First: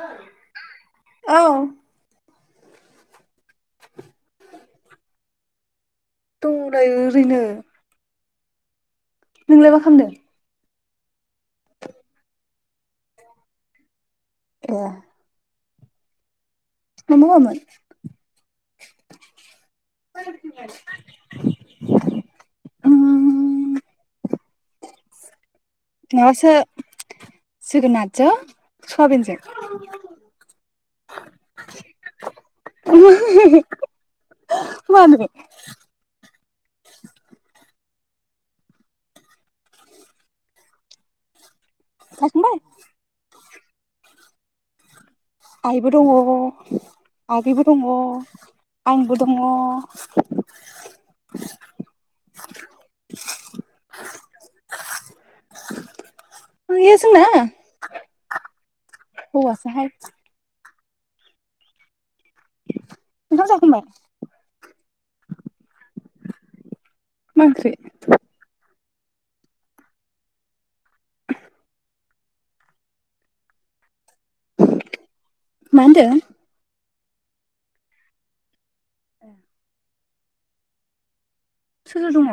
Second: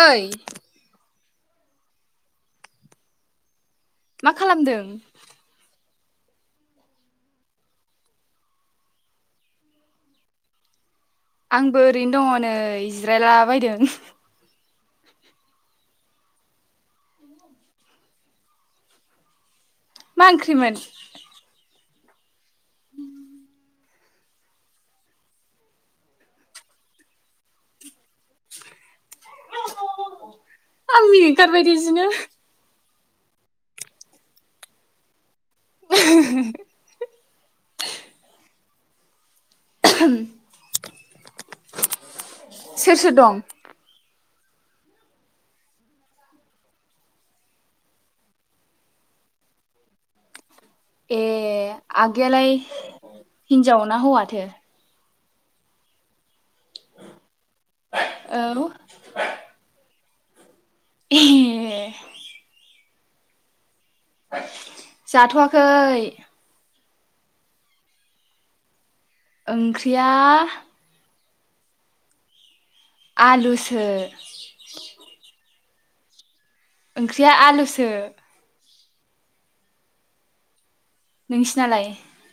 ओइ। औ। मा खालामदों? दंनै ओरैनो। नोंलाय मा खालामदों? आंबो ओरैनो दङ नै जिरायला बायदों। अ मा मावामोन मा ओंख्रिमोन [inaudible] [inaudible] ना सो जोगोनारजो आं मिनिनो ओंखारबाय जिनो मानो [inaudible] [inaudible] जाखांबाय सोर सोर दं आइबो दङ आगैबो दङ आंबो दङ। ए आगैयालाय हिनजाव ना हौवाथो [inaudible] औ [unintelligible] हौवासोहाय। ए ओंखाम जाखांबाय? जाथ'वाखै। मा ओंख्रि? ओंख्रिया आलु सो। मा होन्दों? ओंख्रिया आलुसो। ए नोंसिनालाय? सोर सोर दङ?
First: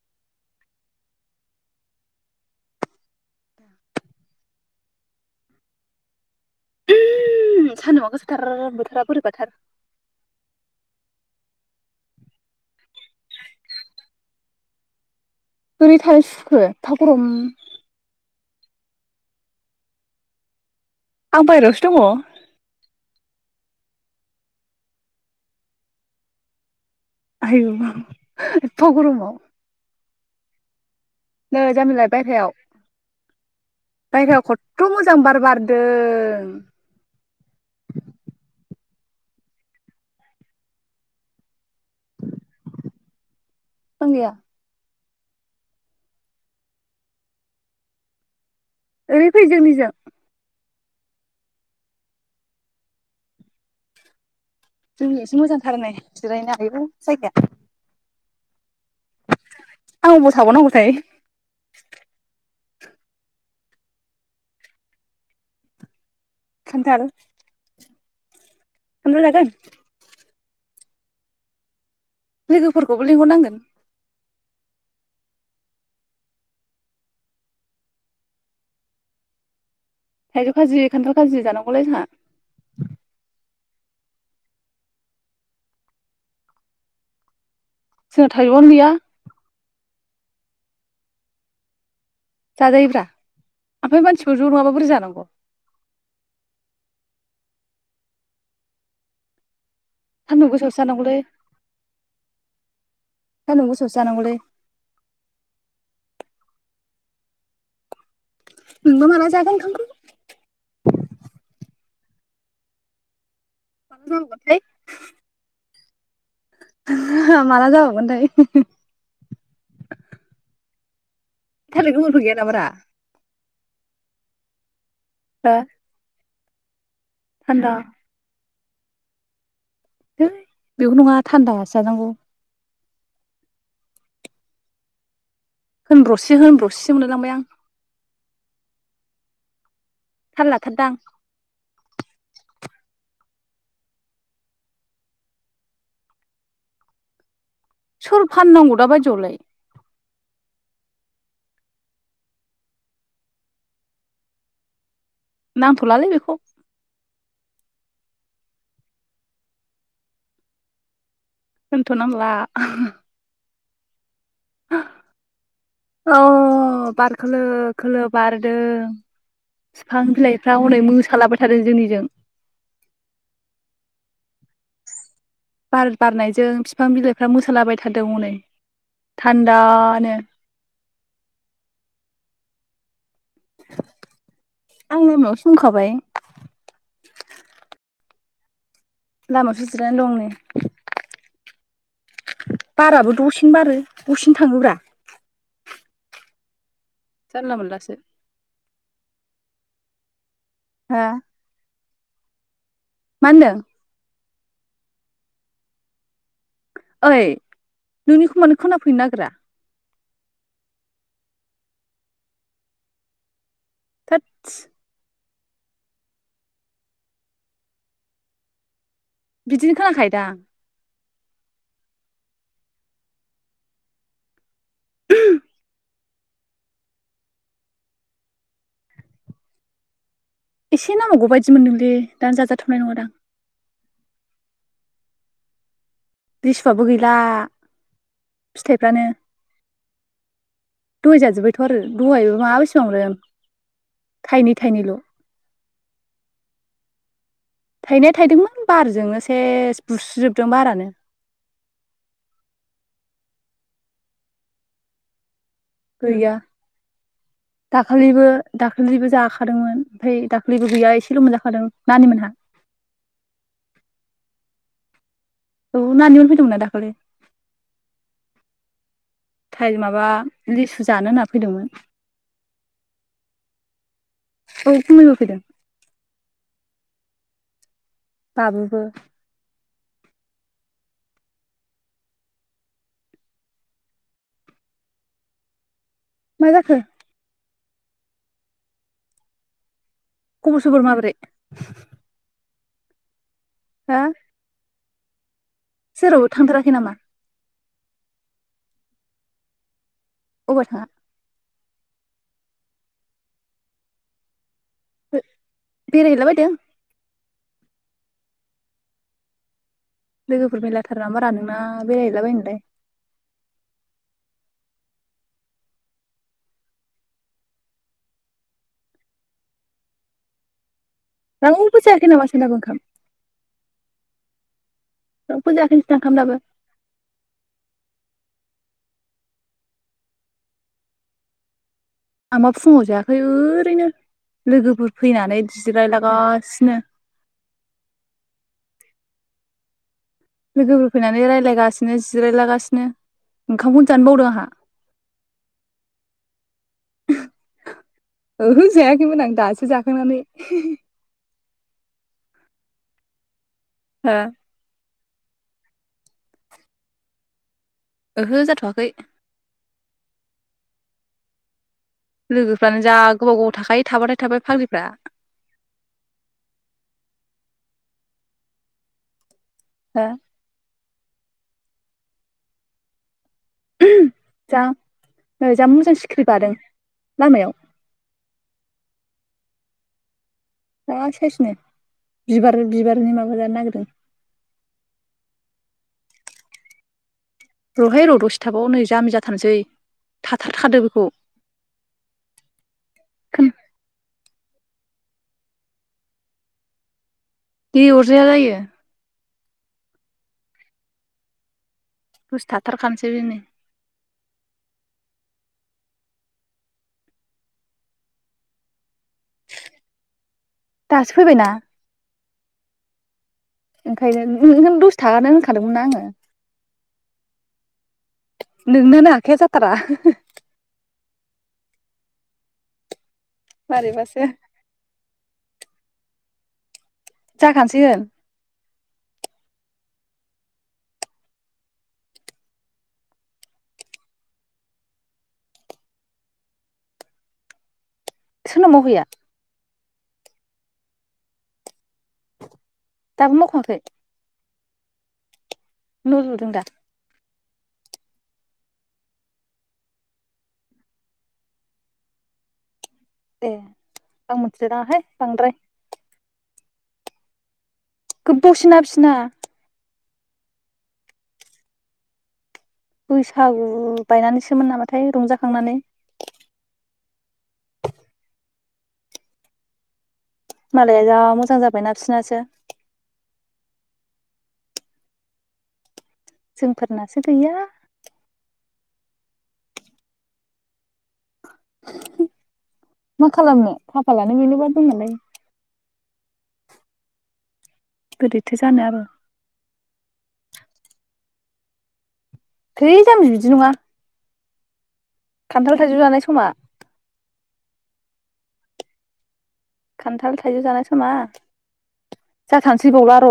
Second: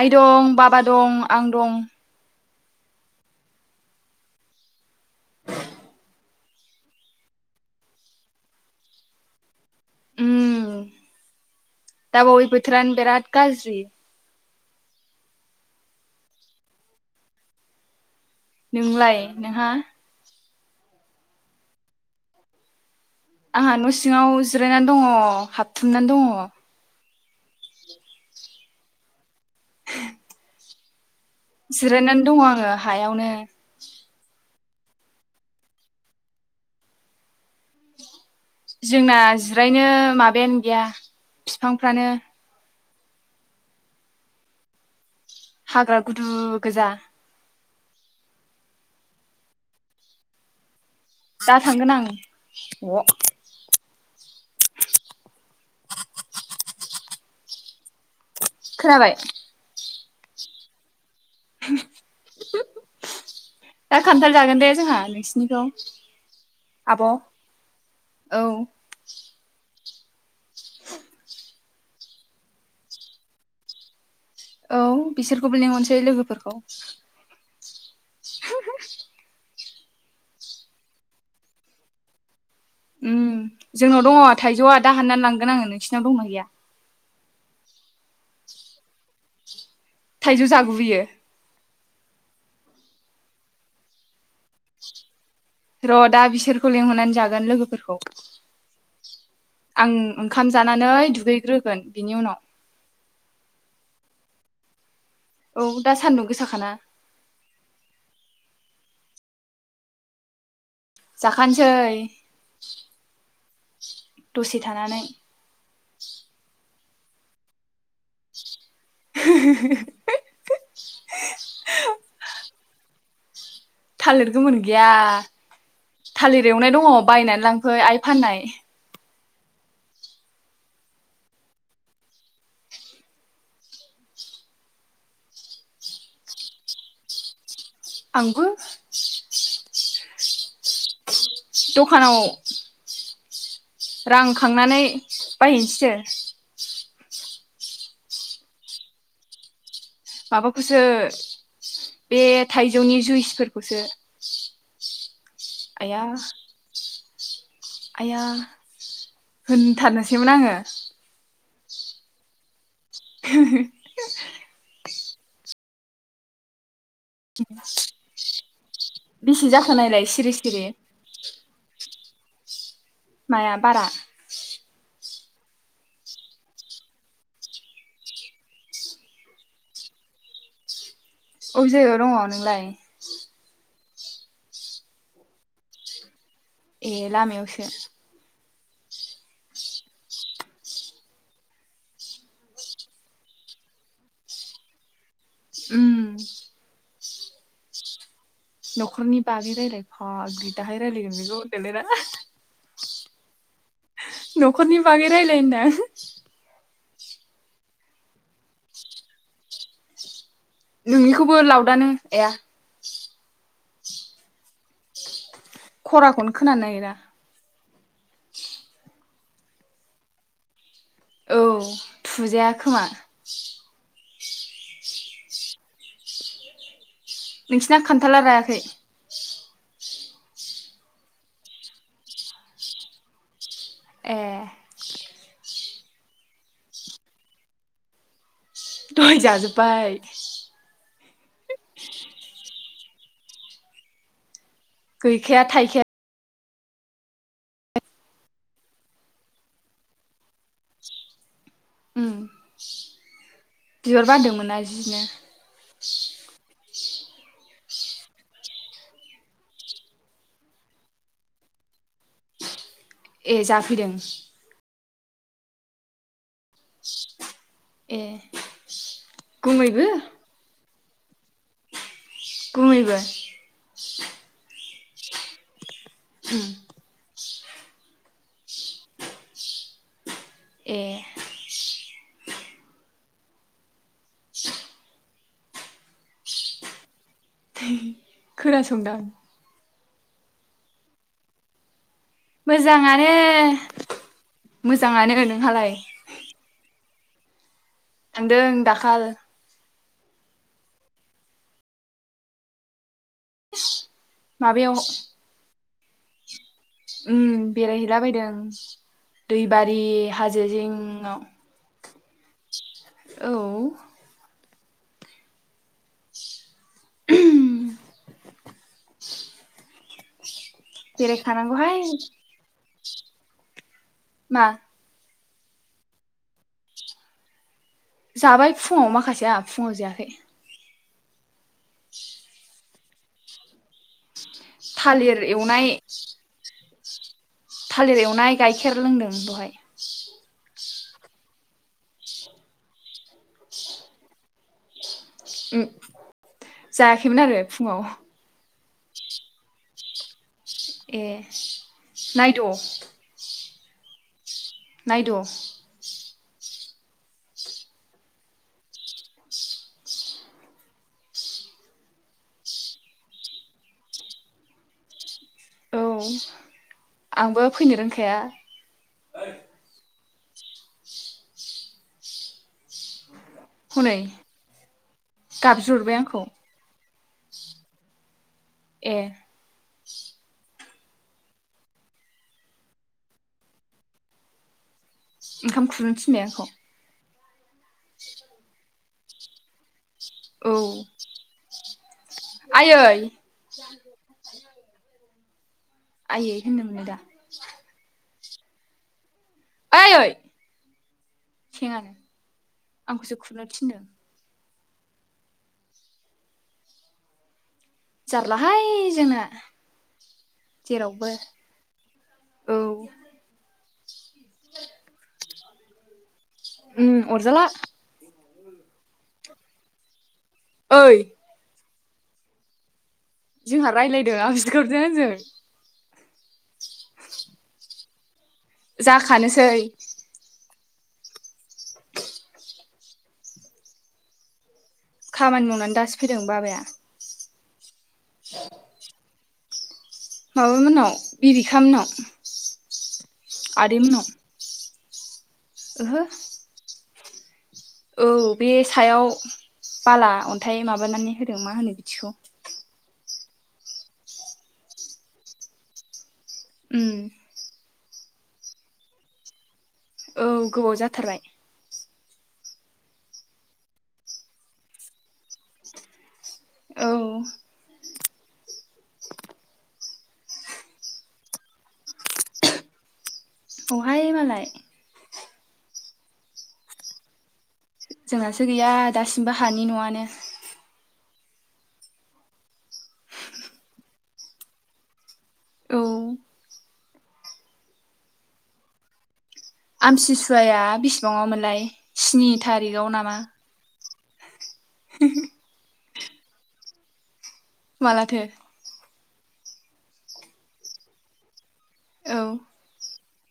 आइ दं बाबा दं आं दं। सानदुंआ गोसाथार बोथोरा बोरैबाथार। दा बावै बोथोरानो बेराद गाज्रि। बोरै थानो सुखुयो एफ्फा गरम। नोंलाय नोंहा? आं बाहेरावसो दङ। आंहा न' सिङाव जिरायनानै दङ हाबथुमनानै दङ। आयौ एफ्फा गरमाव? [inaudible] नै जामबिलाय जिरायनानै दङ बायह्रायाव आङो हायावनो। थ' मोजां बार बारदों। जोंना जिरायनो माबायानो गैया फिफांफ्रानो फां गैया? हाग्रा गुदु गोजा ओरै फै जोंनिजों दा थांगोन आं अ जोंनियासे मोजांथार नै जिरायनो आयौ जायगाया। खोनाबाय? आं अबाव थाबावनांगौथाय? [inaudible] दा खान्थाल जागोन दे जोंहा नोंसिनिखौ आब' खान्थाल औ [unintelligible] जागोन [inaudible] लोगोफोरखौबो लिंहरनांगोन औ बिसोरखौबो लिंहरनोसै लोगोफोरखौ थायजौ खाजि खान्थाल खाजि जानांगौलाय जोंहा उम जोंनाव दङ थाइजौआ दा हाननानै लांगोन आङो नोंसिनाव दंना गैया जोङा थाइजौ आनो गैया थाइजौ [unintelligible] जाजायोब्रा ओमफ्राय मानसिफोर ज नङाबा बोरै जानांगौ र दा बिसोरखौ लेंहरनानै जागोन लोगोफोरखौ आं सान्दुं ओंखाम गोसायावसो जानानै जानांगौलै दुगैग्रोगोन बिनि उनाव सान्दुं गोसायावसो जानांगौलै औ दा सान्दुं गोसाखाना नोंबा माला जागोन ओंखामखौ जाखा नोसै माला दसे जाबावगोनथाय थानानै माला जाबाव [unintelligible] [inaudible] थालिर गोमोनफोर गैया नामा रा थालिर गोमोन गैया हो गैया थालिर [unintelligible] दङ बायनानै थान्दा लांफै आइ फाननाय [unintelligible] नङा थान्दासो जानांगौ होनब्रसि होनब्रसिसो मोनलाय लांबाय आं [unintelligible] थाल लाथारदांं दखानाव रां खांनानै बायहैनोसै [unintelligible] सोर फाननांगौ दा बायदिआव लाय माबाखौसो बे थाइजौनि जुइसफोरखौसो आया नांथ'लालै बेखौ आइया होनथारनोसैमोन आङो होनथनांला [unintelligible] [unintelligible] बार खोलो खोलो बारदों बेसे जाखो नायलाय बिफां सिरि बिलाइफ्रा सिरि हनै मोसालाबाय थादों जोंनिजों माया बारा बार बारनायजों बिफां बिलाइफ्रा मोसालाबाय थादों हनै थान्दानो अबे जायगायाव दङ नोंलाय आंङो लामायावसो दं होनखाबाय ए लामयावसो लामायावसो जिरनानै दं नै बाराबो दसेनो बारो दसेनो थाङोब्रा उम जारला मोनलासो न'खरनि बागै रायलाय फाग्लि दाहाय हा रायलायगोन बेखौ होनदो‌ लाय रा [unintelligible] मा होनदों न'खरनि बागै रायलाय होनदां ओइ नोंनिखौ मानो खोनाफैनो नागिरा नोंनिखौबो लावदानो आइया थोदस। खराखौनो खोनानो नागिरा। बिदिनो खोना खायोदां। औ थुजाया खोमा। नोंसिना खान्थाला रायाखै? एसे नांबावगौ बायदि मोनदोंलै दानो जाजाथनाय नङादां। ए लिसुआबो गैला। दहै जाजोबबाय। दहै जाजोबबायथ आरो दहायबो मा [unintelligible] गैखाया थाइखाया थाइनाया थाइदोंमोन बारजोंनो सेस बुस्रिजोबदों बारानो। उम बिबार बारदोंमोनना जिनो। गैया दाखालिबो दाखालिबो जाखादोंमोन ओमफ्राय दाखालिबो गैया एसेल मोनजाखादों नानि मोनहा। ए जाफैदों औ नानिमोन फैदोंमोनना दाखालि? ए गुमैबो माबा लिसु जानो होनना फैदोंमोन। गुमैबो? औ गुमैबो फैदों। उम बाबुबो। ए [inaudible] मा जाखो? खोना संदां। खबर सबर माब्रै? मोजाङानो। हा? मोजाङानो होन जेरावबो थांथाराखै नामा? थांदों दाखाल अबाव थाङा? माबायाव बेराय हैलाबायदों? उम बेराय हैलाबायदों दै बा [unintelligible] हाजो लोगोफोर मेरलाथार नामा जिङाव। रा नोंना बेरायहैलाबायनोलाय। औ [inaudible] बेरायखानांगौहाय रावबो जायाखै नामा सानैनाबो ओंखाम मा? रावबो जायाखै [unintelligible] दाबो जाबाय फुङाव माखासेया आङा फुङाव जायाखै। आंबा फुङाव जायाखै ओरैनो। लोगोफोर थालिर फैनानै एवनाय जिरायला गासिनो। थालिर एवनाय गाइखेर लोंदों बहाय। लोगोफोर फैनानै रायलायगासिनो जिरायलागासिनो ओंखामखौनो जानो बावदों आंहा। जायाखैमोन आरो फुङाव? ओहो जायाखैमोन आं दासो जाखांनानै ए नायद' हो नायद' ओहो जाथ'वाखै लोगोफ्रानो जा गोबाव गोबाव थाखायो थाबाथाय थाबाय फाग्लिफ्रा। औ आंबो फैनो रोंखाया। हो हनै जा जा गाबज्रिहरबाय मोजां आंखौ सिखिरि बादों। लामायाव एह जा साइसनो बिबार बिबारनि माबा जानो नागिरदों। ओंखाम खुरनो थिननाय आंखौ र'हाय र' दसे थाबाव नै जामि जाथारसै। औ आयै [inaudible] खोन आइयै होननो मोनो दा? दे अरजाया जायो। ओइ आइयै सेङानो दसे थाथारखानोसै आंखौसो [unintelligible] नै खुरनो थिनदों जारला हाय जोंना जेरावबो दासो फैबायना औ ओंखायनो नों दस थाखानो होनखादोंमोन ना आङो। उम अरजाला नोंनानो आखाया जाथारा ओय जोंहा रायज्लायदों मारैबासो आसिगरजों आजों जाखान सिगोन जाखानोसै खामानि मावनानै दासो फैदों बाबाया। सोरनाव मावहैया? माबामोननाव बिरिखा मोननाव। दाबो मावखाङाखै? ओहो न' लुदों दा? औ बे सायाव बाला अन्थाइ माबानानै होदों मा होनो बिदिखौ ए आं मिथिलाय लाङाहाय बांद्राय उम गोबाव सिना बिसिना औ गोबाव जाथारबाय। बैसागु बायनानैसोमोन नामाथाय रंजाखांनानै औ मालाया जा मोजां जाबायना बिसिनासो। [unintelligible] मालाय जोंफोरनासो गैया जोंनासो गैया दासिमबो हानि न'आनो मा खालामनो खाफालानो बेनोबा जोंनालाय। औ बोरैथो जानो आरो आमसिसुवाया बिसिबाङाव मोनलाय स्नि थारिखआव थै नामा जामबि बिदि नङा खान्थाल [inaudible] थाइजौ जानाय समा? मालाथो? खान्थाल थाइजौ जानाय समा? औ जाथारनोसै बावला र'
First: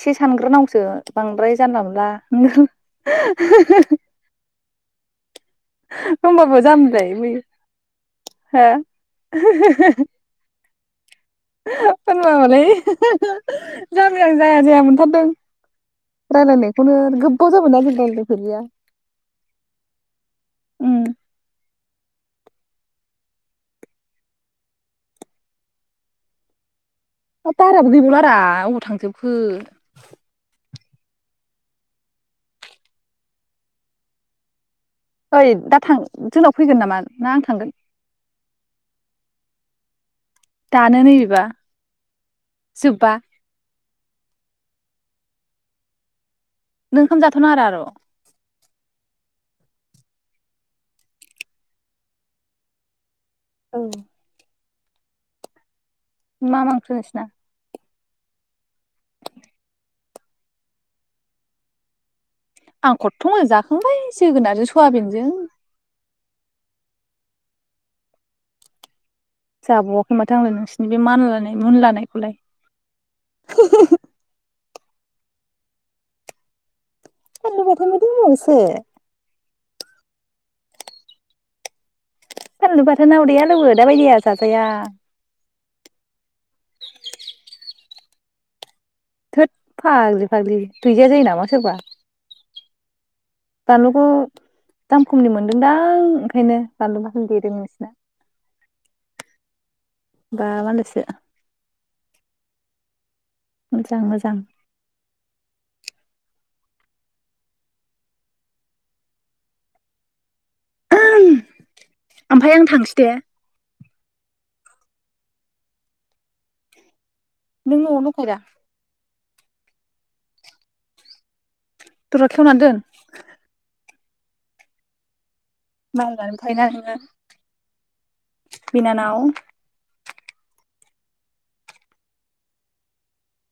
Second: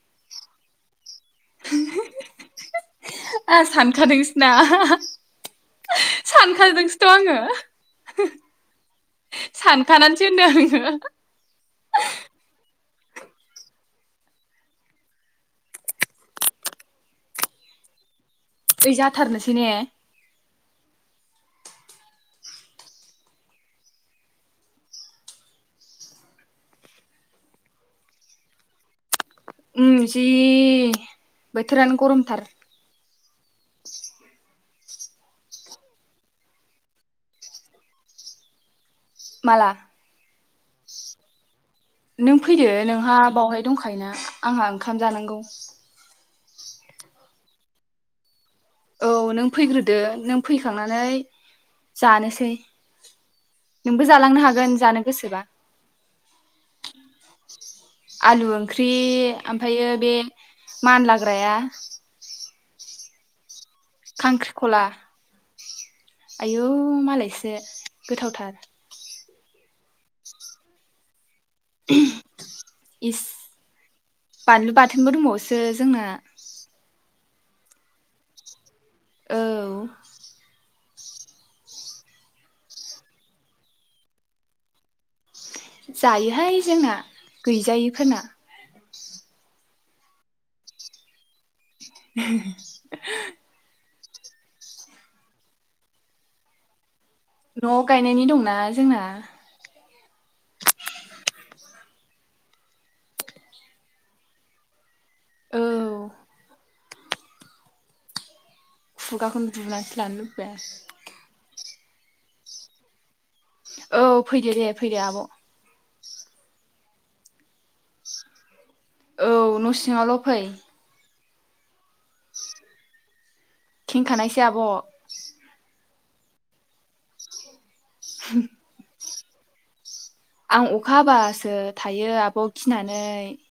एसे सानग्रोनांगौसो। बांद्राय जानला मोनला नो आं सानखादोंसोना [unintelligible] सानखादोंसोथ' जाम्बिलाय आङो बैयो हो सानखानानैसै होनदों आं [inaudible] होमबामालाय जामबि आं जाया जाया मोनथारदों रायलायनायखौनो गोबाव जाबायमोन ना जों रायलायैआ ओइ जाथारनोसै ने उम बाराबो गैबावलारा अबाव थांजोबखो ओम जि बोथोरानो गरमथार ओइ दा थां जोंनाव फैगोन नामा ना आं थांगोन माला दानो नै बिबा नों फैदो नोंहा बावहाय दंखायो हायना आंहा ओंखाम जानांगौ नों ओंखाम जाथ'नाआ रां र' औ नों फैग्रोदो नों फैखांनानै जानोसै नोंबो जालांनो हागोन जानो गोसोबा मा मा ओंख्रै नोंसिना आलु ओंख्रि ओमफायो बे मानलाग्राया आं खथथ' मोजां जा खांबाय जोगोनारजों खांख्रिखला सयाबिनजों आयौ मालायसो गोथावथार जाबावाखै माथो आंलाय नोंसिनि बे मानलानाय मुनलानायखौलाय [unintelligible] थोनबो दंबावोसो जोंना [unintelligible] औ फानलु बाथोना उदै आलौवो दाबायदियाव जाजाया जायोहाय जोंना गैजायैफोरना थोद फाग्लि फाग्लि गैजाया जायो नामा सोरबा [unintelligible] बानलुखौ दाम खमनि मोनदोंदां ओंखायनो बानलु बा न'आव गायनायनि दंना जोंना बा मालायसो मोजां मोजां औ खुगाखौनो बुनानैसो लानो लु बेस ओमफ्राय आं थांनोसै दे औ फैदो दे फैदो आब' नों न'आवनो दंखायोदा औ दरा खेवनानै दोन खेंखानायसो आब' मारिनानैबो थायोना नोङो बिनानाव आं अखा हाबासो थायो आब' गिनानै